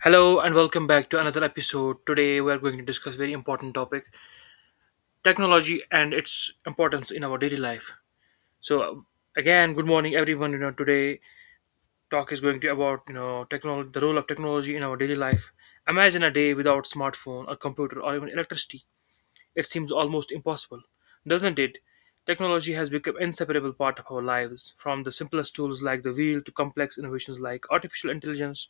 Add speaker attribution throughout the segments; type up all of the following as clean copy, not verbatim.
Speaker 1: Hello and welcome back to another episode. Today we are going to discuss very important topic, technology and its importance in our daily life. So uh, good morning everyone. Today talk is going to about, technology, the role of technology in our daily life. Imagine a day without smartphone, a computer or even electricity it seems almost impossible. Doesn't it? Technology has become an inseparable part of our lives, from the simplest tools like the wheel to complex innovations like artificial intelligence.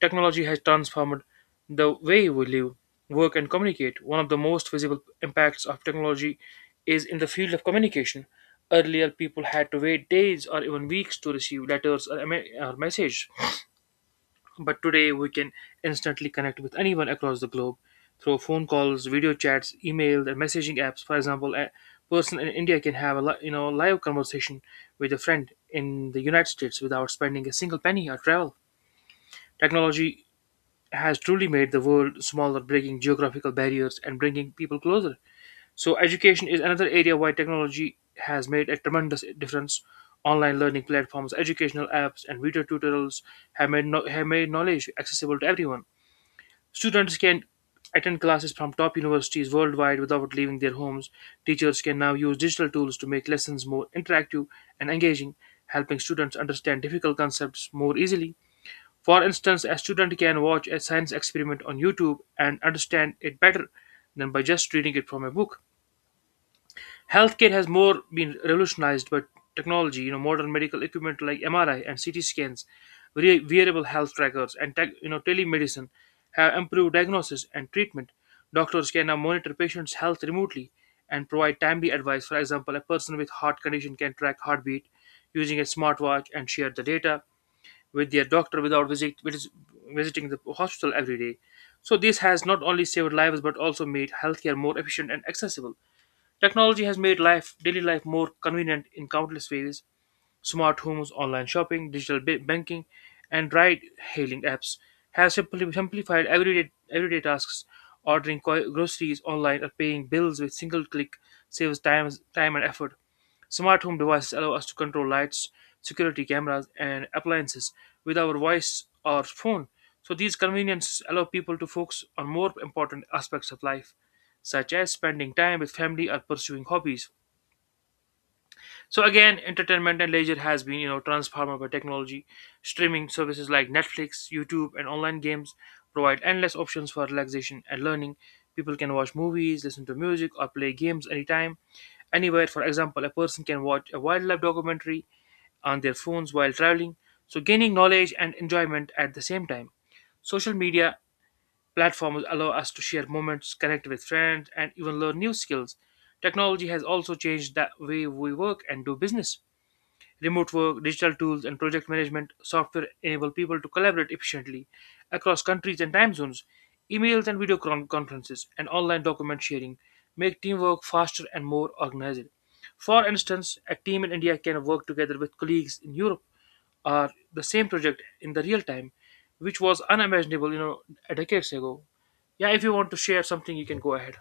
Speaker 1: Technology has transformed the way we live, work, and communicate. One of the most visible impacts of technology is in the field of communication. Earlier, people had to wait days or even weeks to receive letters or a me- or message. But today we can instantly connect with anyone across the globe through phone calls, video chats, email, and messaging apps. For example, a person in India can have a live conversation with a friend in the United States without spending a single penny or travel. Technology has truly made the world smaller, breaking geographical barriers and bringing people closer. So education is another area why technology has made a tremendous difference. Online learning platforms, educational apps, and video tutorials have made, no- have made knowledge accessible to everyone. Students can attend classes from top universities worldwide without leaving their homes. Teachers can now use digital tools to make lessons more interactive and engaging, helping students understand difficult concepts more easily. For instance, a student can watch a science experiment on YouTube and understand it better than by just reading it from a book. Healthcare has more been revolutionized by technology. Modern medical equipment like MRI and CT scans, wearable health trackers, and tech, you know telemedicine have improved diagnosis and treatment. Doctors can now monitor patients' health remotely and provide timely advice. For example, a person with heart condition can track heartbeat using a smartwatch and share the data with their doctor without visiting the hospital every day. So this has not only saved lives but also made healthcare more efficient and accessible. Technology has made daily life, more convenient in countless ways. Smart homes, online shopping, banking, and ride-hailing apps have simply simplified everyday tasks. Groceries online or paying bills with single click saves time and effort. Smart home devices allow us to control lights, security cameras, and appliances with our voice or phone. So, these conveniences allow people to focus on more important aspects of life, such as spending time with family or pursuing hobbies. Entertainment and leisure has been, transformed by technology. Streaming services like Netflix, YouTube, and online games provide endless options for relaxation and learning. People can watch movies, listen to music, or play games anytime, anywhere. For example, a person can watch a wildlife documentary on their phones while traveling, so gaining knowledge and enjoyment at the same time. Social media platforms allow us to share moments, connect with friends, and even learn new skills. Technology has also changed the way we work and do business. Remote work, digital tools, and project management software enable people to collaborate efficiently across countries and time zones. Emails and conferences and online document sharing make teamwork faster and more organized. For instance, a team in India can work together with colleagues in Europe or the same project in the real time, which was unimaginable, decades ago. Yeah, if you want to share something, you can go ahead.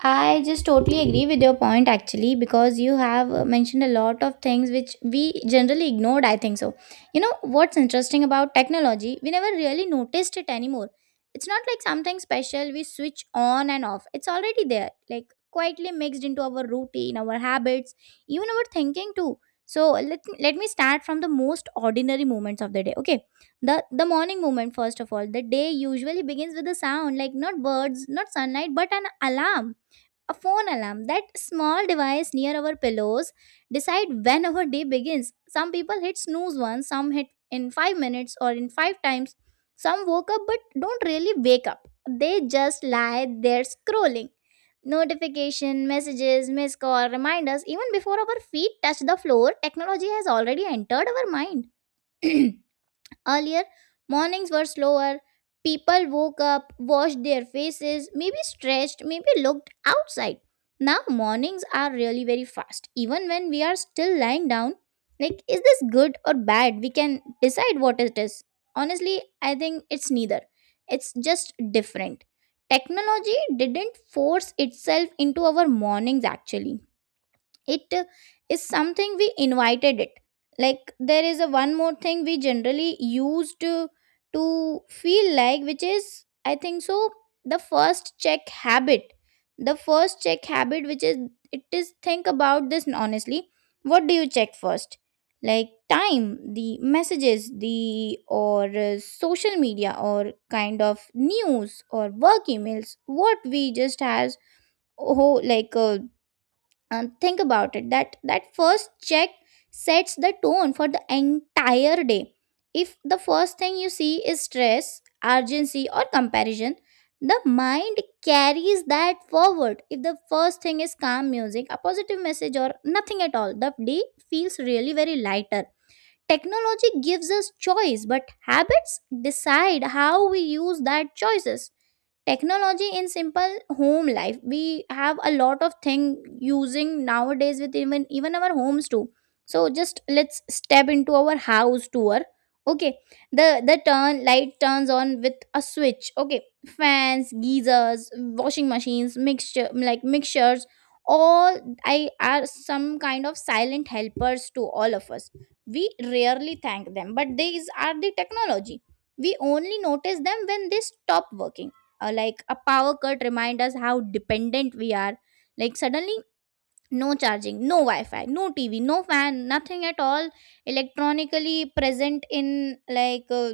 Speaker 2: I just totally agree with your point actually because you have mentioned a lot of things which we generally ignored, I think so. You know what's interesting about technology, we never really noticed it anymore. It's not like something special we switch on and off. It's already there, like quietly mixed into our routine, our habits, even our thinking too. So let me start from the most ordinary moments of the day. Okay. The morning moment first of all. The day usually begins with a sound, like not birds, not sunlight, but an alarm, a phone alarm, that small device near our pillows decide when our day begins. Some people hit snooze once, some hit in 5 minutes or in 5 times. Some woke up but don't really wake up, they just lie there scrolling. Notification messages, missed call reminders, even before our feet touch the floor technology has already entered our mind. Earlier, mornings were slower. People woke up, washed their faces, maybe stretched, maybe looked outside. Now, mornings are really very fast. Even when we are still lying down, like, is this good or bad? We can decide what it is. Honestly, I think it's neither. It's just different. Technology didn't force itself into our mornings actually, it is something we invited it. Like there is a one more thing we generally used to feel like, which is I think so, the first check habit the first check habit, which is, it is, think about this honestly. What do you check first? Like, time, the messages, the or social media or kind of news or work emails, what we just has. Oh, like, and think about it, that first check sets the tone for the entire day. If the first thing you see is stress, urgency, or comparison, the mind carries that forward. If the first thing is calm music, a positive message, or nothing at all, the day feels really very lighter. Technology gives us choice, but habits decide how we use that choices. Technology in simple home life, we have a lot of thing using nowadays with even our homes too. So just let's step into our house tour. Okay. The the turn light turns on with a switch. Okay. Fans, geysers, washing machines, mixture, like mixtures, all I are some kind of silent helpers to all of us. We rarely thank them but these are the technology. We only notice them when they stop working. Like a power cut remind us how dependent we are. Like suddenly, no charging, no wi-fi, no tv, no fan, nothing at all electronically present in like uh,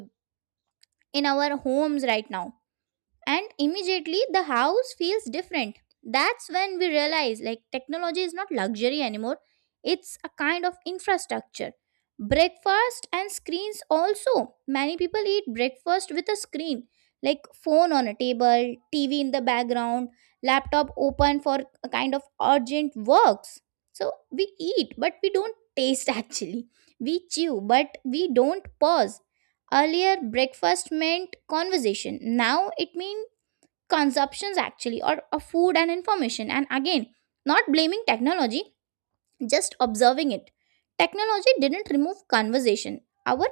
Speaker 2: in our homes right now. And immediately the house feels different. That's when we realize like technology is not luxury anymore, it's a kind of infrastructure. Breakfast and screens also, many people eat breakfast with a screen, like phone on a table, tv in the background, laptop open for a kind of urgent works. So we eat but we don't taste actually, we chew but we don't pause. Earlier breakfast meant conversation, now it means consumptions actually, or of food and information. And again, not blaming technology, just observing it. Technology didn't remove conversation, our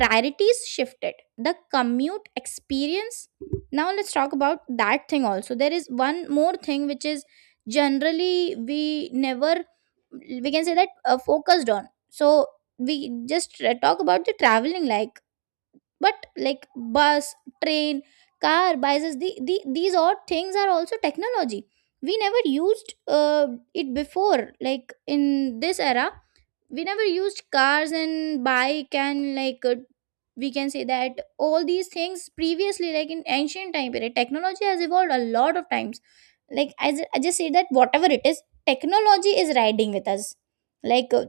Speaker 2: priorities shifted. The commute experience, now let's talk about that thing also. There is one more thing which is generally we never we can say that focused on. So we just talk about the traveling, like, but like bus, train, car, buses, the these odd things are also technology. We never used it before like in this era. We never used cars and bike and like, we can say that all these things previously, like in ancient time period, technology has evolved a lot of times. Like as I just say that whatever it is, technology is riding with us. Like,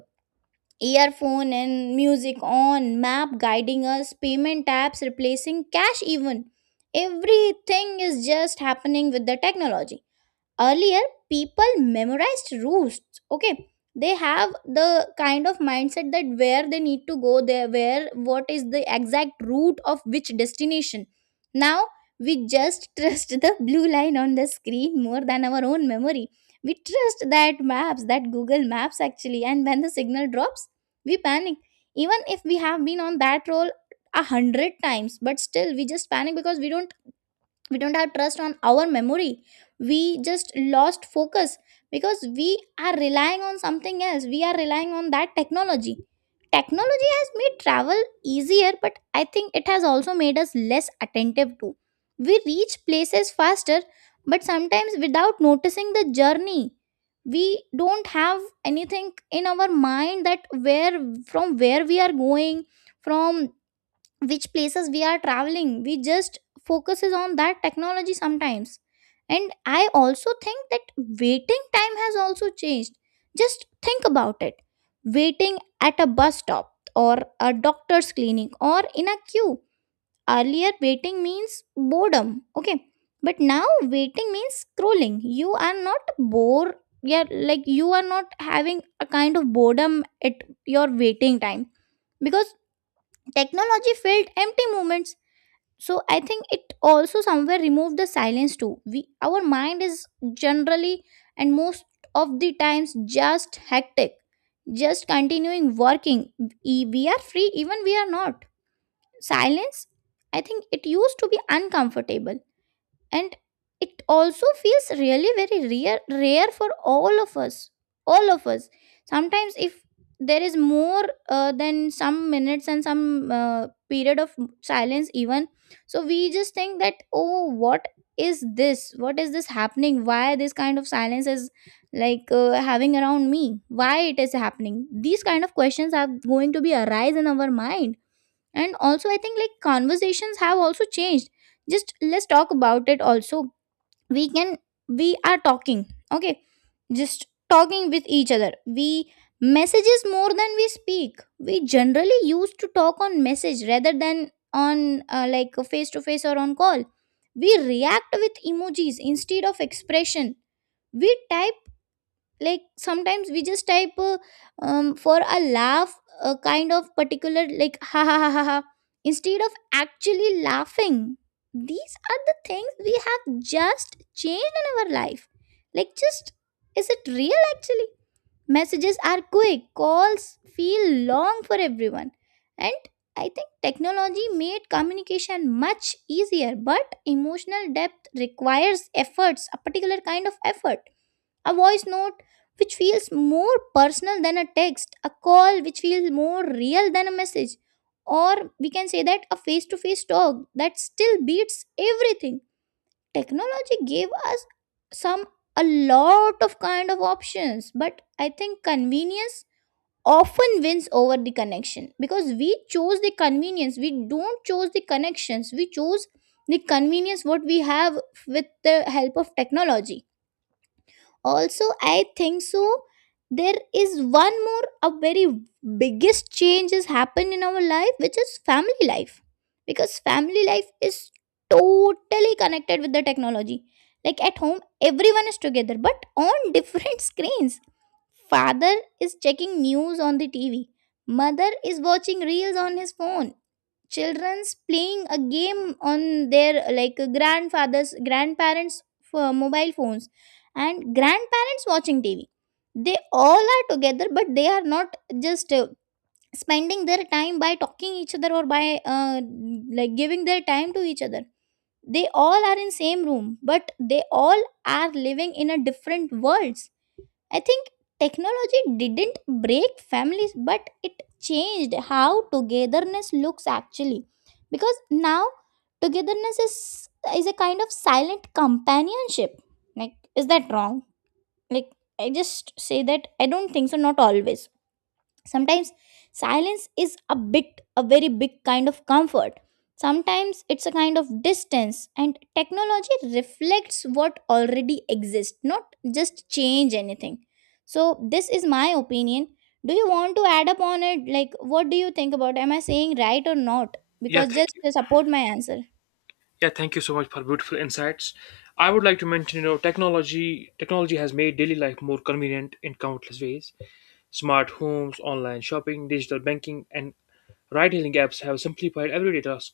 Speaker 2: earphone and music on, map guiding us, payment apps replacing cash, even everything is just happening with the technology. Earlier people memorized routes, okay. They have the kind of mindset that where they need to go there, where what is the exact route of which destination. Now we just trust the blue line on the screen more than our own memory. We trust that maps, that google maps actually, and when the signal drops we panic, even if we have been on that roll 100 times. But still we just panic because we don't have trust on our memory. We just lost focus because we are relying on something else, we are relying on that technology. Technology has made travel easier, but I think it has also made us less attentive too. We reach places faster, but sometimes without noticing the journey. We don't have anything in our mind that where, from where we are going, from which places we are traveling, we just focuses on that technology sometimes. And I also think that waiting time has also changed. Just think about it, waiting at a bus stop or a doctor's clinic or in a queue. Earlier waiting means boredom, okay, but now waiting means scrolling, you are not bored. Yeah, like you are not having a kind of boredom at your waiting time. Because technology filled empty moments. So I think it also somewhere removed the silence too. We, our mind is generally, and most of the times just hectic, just continuing working. We are free, even we are not silence. I think it used to be uncomfortable. And it also feels really very rare for all of us. Sometimes if there is more than some minutes and some period of silence even, so we just think that, oh, what is this happening, why this kind of silence is like having around me, why it is happening. These kind of questions are going to be arise in our mind. And also I think like conversations have also changed. Just let's talk about it also. We can we are talking, okay, just talking with each other. We messages more than we speak, we generally used to talk on message rather than on like face to face or on call. We react with emojis instead of expression. We type, like sometimes we just type for a laugh, a kind of particular like ha ha ha ha ha instead of actually laughing. These are the things we have just changed in our life. Like, just, is it real actually? Messages are quick, calls feel long for everyone. And I think technology made communication much easier, but emotional depth requires efforts, a particular kind of effort. A voice note, which feels more personal than a text, a call which feels more real than a message, or we can say that a face to face talk, that still beats everything. Technology gave us some a lot of kind of options, but I think convenience often wins over the connection, because we chose the convenience, we don't chose the connections, we chose the convenience what we have with the help of technology. Also I think so, there is one more, a very biggest change has happened in our life, which is family life. Because family life is totally connected with the technology. Like at home, everyone is together but on different screens. Father is checking news on the tv, mother is watching reels on his phone, children's playing a game on their, like, grandfathers grandparents for mobile phones, and grandparents watching tv. They all are together but they are not just spending their time by talking each other or by uh, like giving their time to each other. They all are in same room but they all are living in a different worlds. I think technology didn't break families, but it changed how togetherness looks actually. Because now togetherness is a kind of silent companionship. Like, is that wrong? Like, I just say that I don't think so. Not always, sometimes silence is a bit, a very big kind of comfort, sometimes it's a kind of distance. And technology reflects what already exists, not just change anything. So this is my opinion. Do you want to add up on it, like what do you think, about am I saying right or not?
Speaker 1: Yeah,
Speaker 2: Because
Speaker 1: thank
Speaker 2: just
Speaker 1: you.
Speaker 2: to support my answer.
Speaker 1: Yeah, thank you so much for beautiful insights. I would like to mention, technology has made daily life more convenient in countless ways. Smart homes, online shopping, digital banking, and ride-hailing apps have simplified everyday tasks.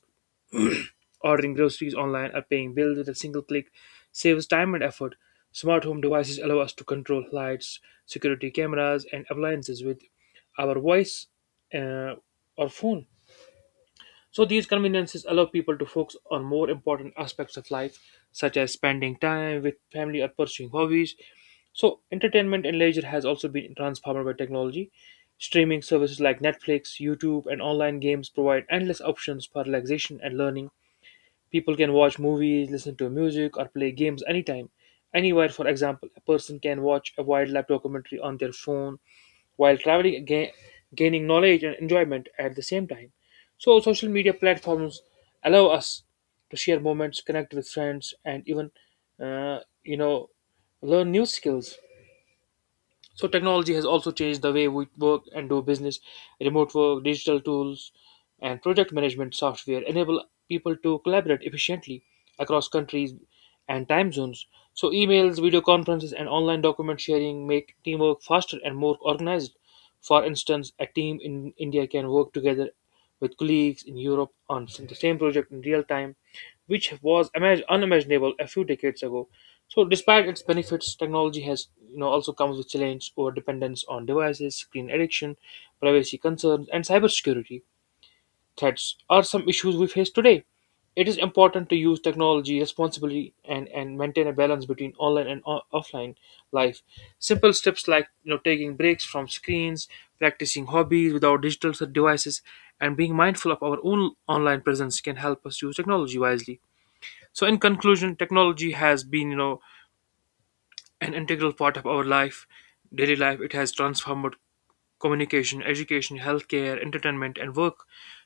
Speaker 1: Ordering groceries online or paying bills with a single click saves time and effort. Smart home devices allow us to control lights, security cameras, and appliances with our voice uh, or phone. So these conveniences allow people to focus on more important aspects of life, such as spending time with family or pursuing hobbies. So entertainment and leisure has also been transformed by technology. Streaming services like Netflix, YouTube, and online games provide endless options for relaxation and learning. People can watch movies, listen to music, or play games anytime, anywhere. For example, a person can watch a wildlife documentary on their phone while gaining knowledge and enjoyment at the same time. So, social media platforms allow us to share moments, connect with friends, and even, uh, you know, learn new skills. So technology has also changed the way we work and do business. Remote work, digital tools, and project management software enable people to collaborate efficiently across countries and time zones. So emails, video conferences, and online document sharing make teamwork faster and more organized. For instance, a team in India can work together with colleagues in Europe on the same project in real time, which was unimaginable a few decades ago. So, despite its benefits, technology has also comes with challenges: over dependence on devices, screen addiction, privacy concerns, and cybersecurity threats are some issues we face today. It is important to use technology responsibly and maintain a balance between online and offline life. Simple steps like taking breaks from screens, practicing hobbies without digital devices, and being mindful of our own online presence can help us use technology wisely. So, in conclusion, technology has been an integral part of our life, daily life. It has transformed communication, education, healthcare, entertainment, and work,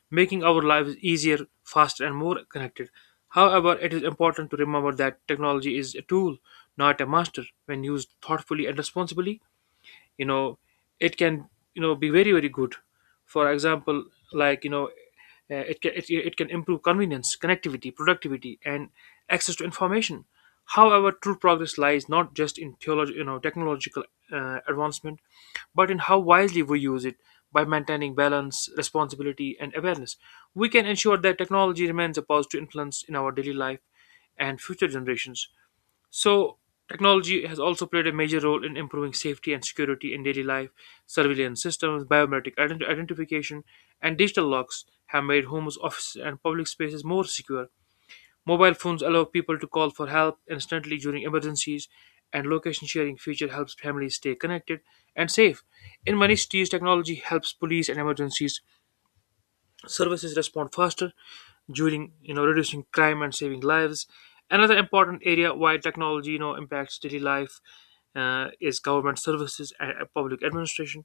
Speaker 1: making our lives easier, faster, and more connected. However, it is important to remember that technology is a tool, not a master. When used thoughtfully and responsibly, you know it can be very good, for example, like you know it can improve convenience, connectivity, productivity, and access to information. However, true progress lies not just in theology you know technological advancement but in how wisely we use it by maintaining balance, responsibility, and awareness. We can ensure that technology remains a positive influence in our daily life and future generations. So, technology has also played a major role in improving safety and security in daily life. Surveillance systems, identification, and digital locks have made homes, offices, and public spaces more secure. Mobile phones allow people to call for help instantly during emergencies, and location sharing feature helps families stay connected and safe. In many cities, technology helps police and emergencies services respond faster during, reducing crime and saving lives. Another important area why technology, impacts daily life, is government services and public administration.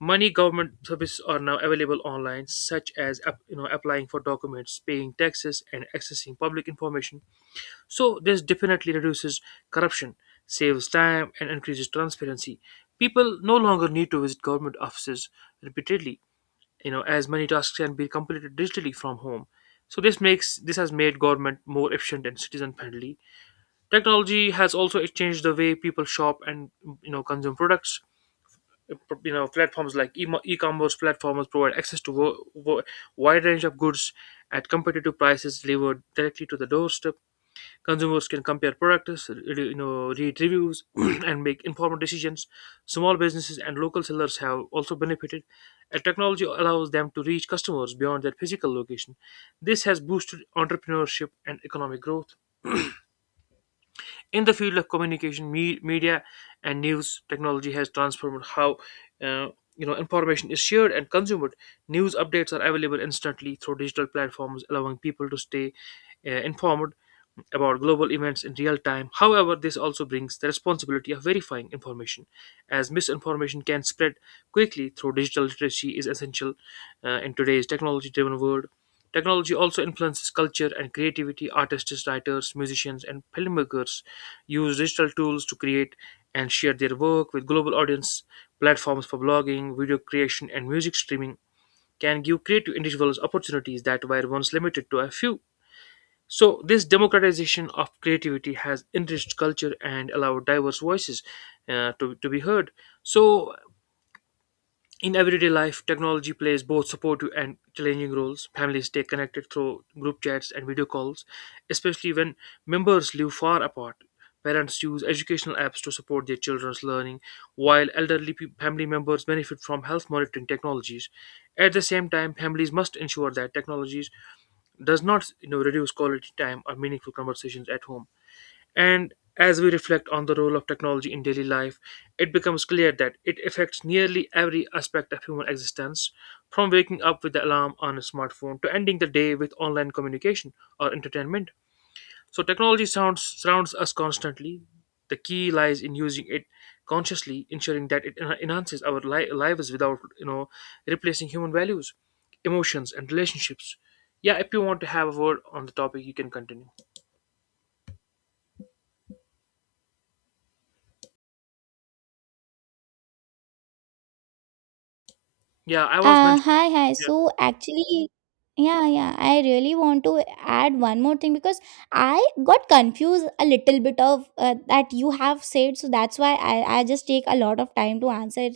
Speaker 1: Money government services are now available online, such as applying for documents, paying taxes, and accessing public information. So this definitely reduces corruption, saves time, and increases transparency. People no longer need to visit government offices repeatedly, as many tasks can be completed digitally from home. So this has made government more efficient and citizen friendly. Technology has also changed the way people shop and, consume products. Platforms like e-commerce platforms provide access to a wide range of goods at competitive prices delivered directly to the doorstep. Consumers can compare products, read reviews, and make informed decisions. Small businesses and local sellers have also benefited, and technology allows them to reach customers beyond their physical location. This has boosted entrepreneurship and economic growth. In the field of communication, media, and news, technology has transformed how uh, information is shared and consumed. News updates are available instantly through digital platforms, allowing people to stay informed about global events in real time. However, this also brings the responsibility of verifying information, as misinformation can spread quickly through digital literacy is essential in today's technology-driven world. Technology also influences culture and creativity. Artists, writers, musicians, and filmmakers use digital tools to create and share their work with global audience. Platforms for blogging, video creation, and music streaming can give creative individuals opportunities that were once limited to a few. So, this democratization of creativity has enriched culture and allowed diverse voices to be heard. So, in everyday life, technology plays both supportive and challenging roles. Families stay connected through group chats and video calls, especially when members live far apart. Parents use educational apps to support their children's learning, while family members benefit from health monitoring technologies. At the same time, families must ensure that technologies does not reduce quality time or meaningful conversations at home, and as we reflect on the role of technology in daily life, it becomes clear that it affects nearly every aspect of human existence, from waking up with the alarm on a smartphone to ending the day with online communication or entertainment. So technology sounds surrounds us constantly. The key lies in using it consciously, ensuring that it enhances our lives without, replacing human values, emotions, and relationships. Yeah, if you want to have a word on the topic, you can continue. Yeah, I was mentioning.
Speaker 2: Hi, hi.
Speaker 1: Yeah,
Speaker 2: So actually, yeah, yeah, I really want to add one more thing because I got confused a little bit of that you have said. So that's why I just take a lot of time to answer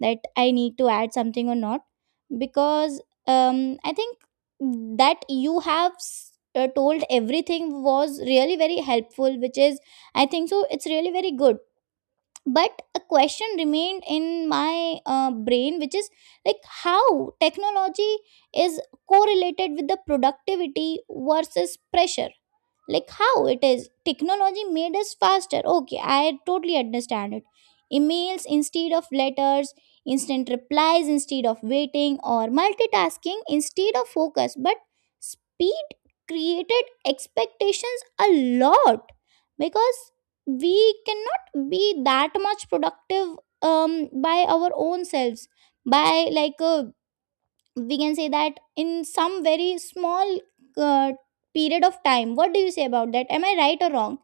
Speaker 2: that I need to add something or not. Because I think that you have told everything was really very helpful, which is, I think so, it's really very good, but a question remained in my brain, which is like how technology is correlated with the productivity versus pressure. Like, how it is technology made us faster. Okay, I totally understand it. Emails instead of letters, instant replies instead of waiting, or multitasking instead of focus. But speed created expectations a lot, because we cannot be that much productive by our own selves, by we can say that, in some very small uh, period of time. What do you say about that? Am I right or wrong?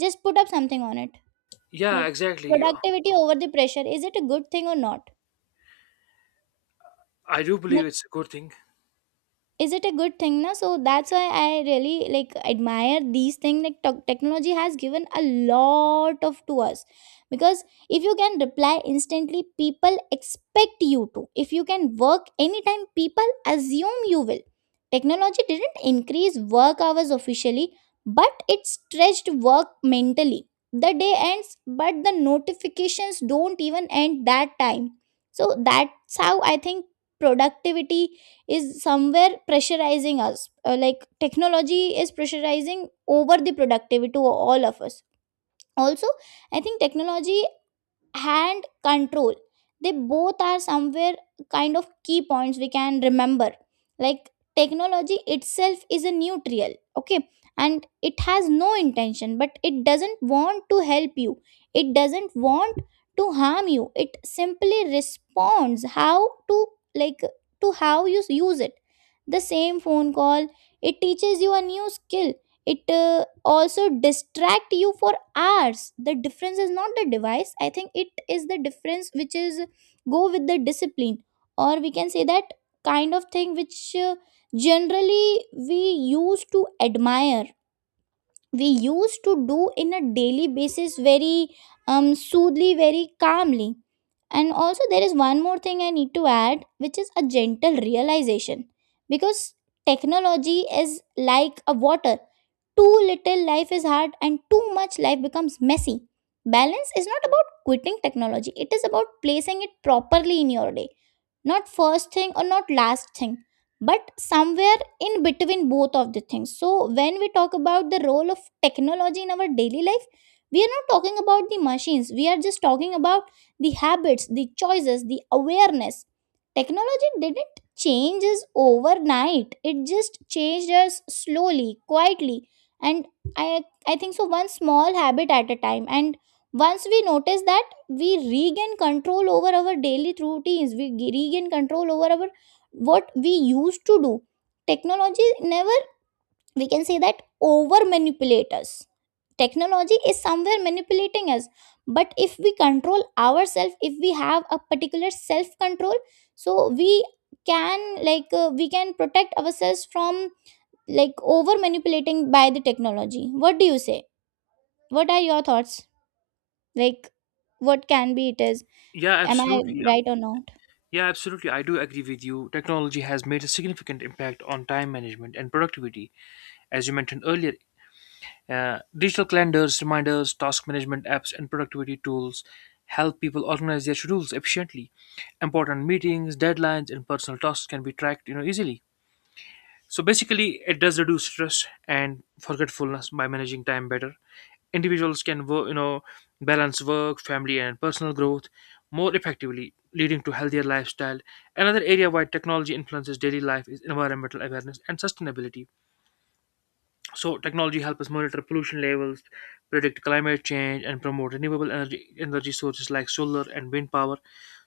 Speaker 2: Just put up something on it.
Speaker 1: yeah,
Speaker 2: Like,
Speaker 1: exactly.
Speaker 2: productivity over the pressure, is it a good thing or not?
Speaker 1: I do believe it's a good thing.
Speaker 2: Is it a good thing, na? So that's why I really like admire these things, like technology has given a lot of to us. Because if you can reply instantly, people expect you to. If you can work anytime, people assume you will. Technology didn't increase work hours officially, but it stretched work mentally. The day ends, but the notifications don't even end that time. So that's how I think productivity is somewhere pressurizing us. Like technology is pressurizing over the productivity to all of us. Also, I think technology, hand control, they both are somewhere kind of key points we can remember. Like, technology itself is a neutral, okay, and it has no intention, but it doesn't want to help you, it doesn't want to harm you. It simply responds how to, like, to how you use it. The same phone call, it teaches you a new skill, it also distract you for hours. The difference is not the device, I think it is the difference, which is go with the discipline, or we can say that kind of thing which generally we used to admire, we used to do in a daily basis, very soothly, very calmly. And also there is one more thing I need to add, which is a gentle realization. Because technology is like a water: too little, life is hard, and too much, life becomes messy. Balance is not about quitting technology, it is about placing it properly in your day, not first thing or not last thing, but somewhere in between both of the things. So when we talk about the role of technology in our daily life, we are not talking about the machines, we are just talking about the habits, the choices, the awareness. Technology didn't change us overnight, it just changed us slowly, quietly. And i I think so, one small habit at a time, and once we notice that, we regain control over our daily routines, we regain control over our what we used to do. Technology never, we can say that, over manipulate us. Technology is somewhere manipulating us, but if we control ourselves, if we have a particular self control, so we can we can protect ourselves from like over manipulating by the technology. What do you say? What are your thoughts? Like, what can be it is.
Speaker 1: Yeah,
Speaker 2: Am I
Speaker 1: absolutely.
Speaker 2: right or not?
Speaker 1: Yeah, absolutely. I do agree with you. Technology has made a significant impact on time management and productivity. As you mentioned earlier, digital calendars, reminders, task management apps, and productivity tools help people organize their schedules efficiently. Important meetings, deadlines, and personal tasks can be tracked, easily. So basically, it does reduce stress and forgetfulness by managing time better. Individuals can, balance work, family, and personal growth more effectively, leading to healthier lifestyle. Another area where technology influences daily life is environmental awareness and sustainability. So technology helps us monitor pollution levels, predict climate change, and promote renewable energy sources like solar and wind power.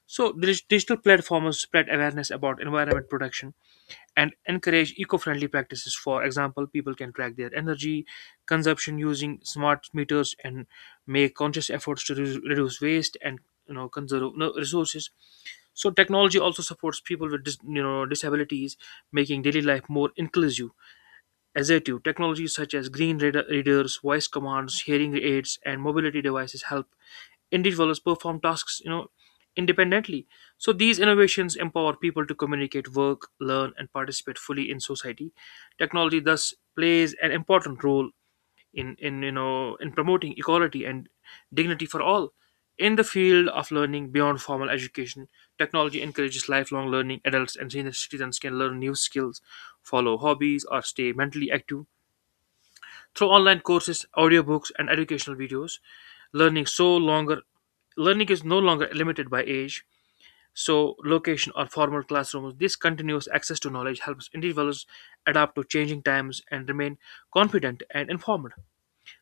Speaker 1: So digital platforms spread awareness about environment protection and encourage eco-friendly practices. For example, people can track their energy consumption using smart meters and make conscious efforts to reduce waste and conserve you resources. So technology also supports people with dis, disabilities, making daily life more inclusive. Assertive technologies such as green readers, voice commands, hearing aids, and mobility devices help individuals perform tasks, independently. So these innovations empower people to communicate, work, learn, and participate fully in society. Technology thus plays an important role in in promoting equality and dignity for all. In the field of learning beyond formal education, technology encourages lifelong learning. Adults and senior citizens can learn new skills, follow hobbies, or stay mentally active through online courses, audiobooks, and educational videos, learning so longer learning is no longer limited by age, location or formal classrooms. This continuous access to knowledge helps individuals adapt to changing times and remain confident and informed.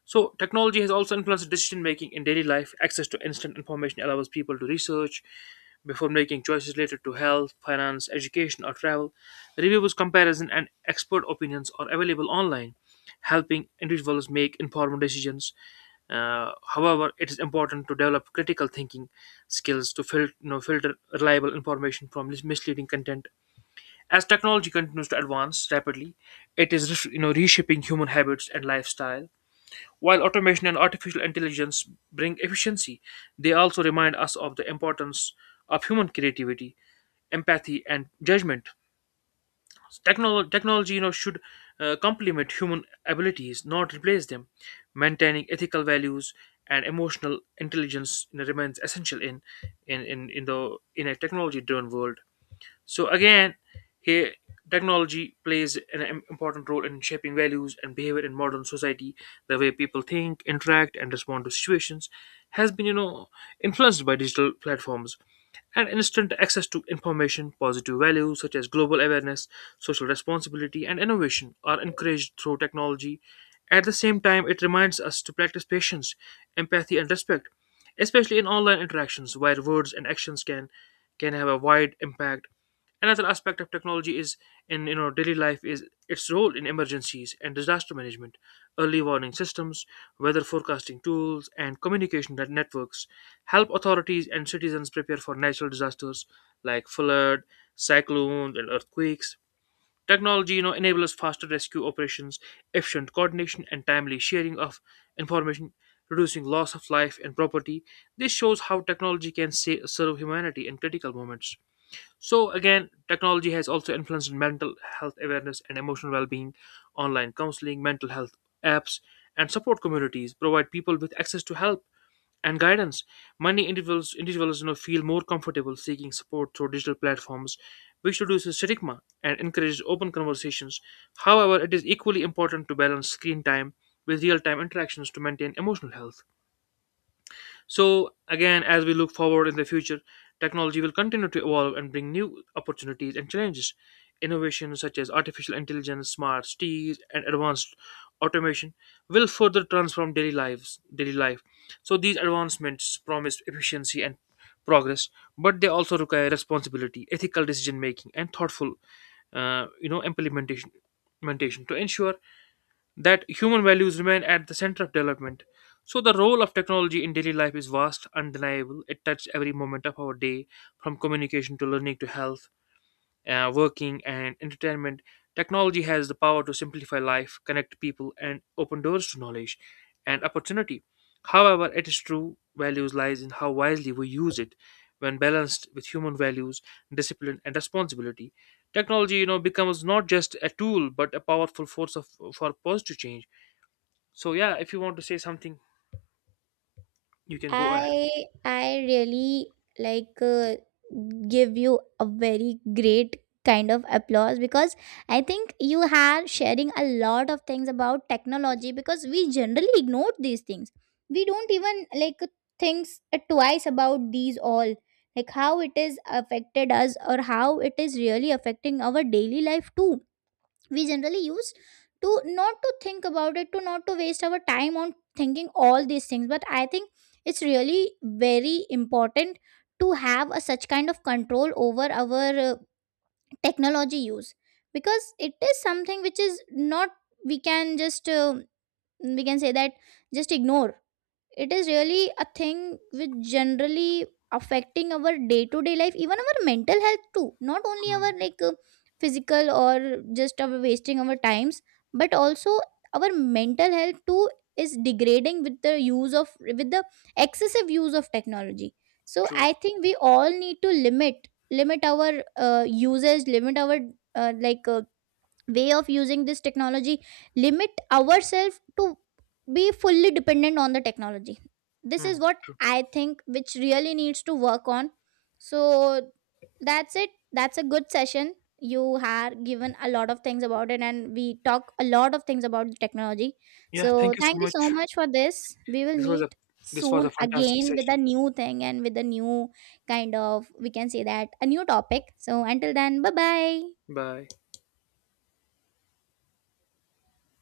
Speaker 1: So, technology has also influenced decision making in daily life. Access to instant information allows people to research before making choices related to health, finance, education, or travel. Reviews, comparison, and expert opinions are available online, helping individuals make informed decisions. However, it is important to develop critical thinking skills to filter reliable information from misleading content. As technology continues to advance rapidly, it is reshaping human habits and lifestyle, while automation and artificial intelligence bring efficiency, they also remind us of the importance of human creativity, empathy, and judgment. Technology should complement human abilities, not replace them. Maintaining ethical values and emotional intelligence remains essential in a technology driven world. So again, here technology plays an important role in shaping values and behavior in modern society. The way people think, interact, and respond to situations has been, influenced by digital platforms and instant access to information, positive values such as global awareness, social responsibility, and innovation are encouraged through technology. At the same time, it reminds us to practice patience, empathy, and respect, especially in online interactions where words and actions can have a wide impact. Another aspect of technology is in daily life is its role in emergencies and disaster management, early warning systems, weather forecasting tools, and communication networks help authorities and citizens prepare for natural disasters like flood, cyclones, and earthquakes. Technology, enables faster rescue operations, efficient coordination, and timely sharing of information, reducing loss of life and property. This shows how technology can serve humanity in critical moments. So, again, technology has also influenced mental health awareness and emotional well being. Online counseling, mental health apps, and support communities provide people with access to help and guidance. Many individuals, feel more comfortable seeking support through digital platforms, which reduces stigma and encourages open conversations. However, it is equally important to balance screen time with real time interactions to maintain emotional health. So, again, as we look forward in the future, technology will continue to evolve and bring new opportunities and challenges. Innovations such as artificial intelligence, smart cities, and advanced automation will further transform daily life. So, these advancements promise efficiency and progress, but they also require responsibility, ethical decision making, and thoughtful, uh, you know, implementation, implementation to ensure that human values remain at the center of development. So, the role of technology in daily life is vast, undeniable. It touches every moment of our day, from communication to learning to health, working, and entertainment. Technology has the power to simplify life, connect people, and open doors to knowledge and opportunity. However, its true values lies in how wisely we use it. When balanced with human values, discipline, and responsibility, technology, becomes not just a tool but a powerful force for positive change. So yeah, if you want to say something, you can go ahead.
Speaker 2: I really like uh, give you a very great kind of applause, because I think you are sharing a lot of things about technology, because we generally ignore these things. We don't even like think twice about these all, like how it is affected us or how it is really affecting our daily life too. We generally use to not to think about it, to not to waste our time on thinking all these things, but I think it's really very important to have a such kind of control over our technology use. Because it is something which is not, we can just we can say that, just ignore. It is really a thing which generally affecting our day to day life, even our mental health too, not only
Speaker 1: Hmm.
Speaker 2: our physical or just our wasting our times, but also our mental health too is degrading with the use of, with the excessive use of technology. So
Speaker 1: True.
Speaker 2: I think we all need to limit our usage, limit our uh, like uh, way of using this technology, limit ourselves to be fully dependent on the technology. This
Speaker 1: Hmm.
Speaker 2: is what
Speaker 1: True.
Speaker 2: I think which really needs to work on. So that's it. That's a good session. You have given a lot of things about it, and we talk a lot of things about the technology.
Speaker 1: Yeah,
Speaker 2: So
Speaker 1: thank you so
Speaker 2: thank you
Speaker 1: much.
Speaker 2: so much for this. We will
Speaker 1: This was a
Speaker 2: meet soon
Speaker 1: fantastic
Speaker 2: again with
Speaker 1: session.
Speaker 2: a new thing and with a new kind of, we can say that, a new topic. So until then, bye bye.
Speaker 1: Bye.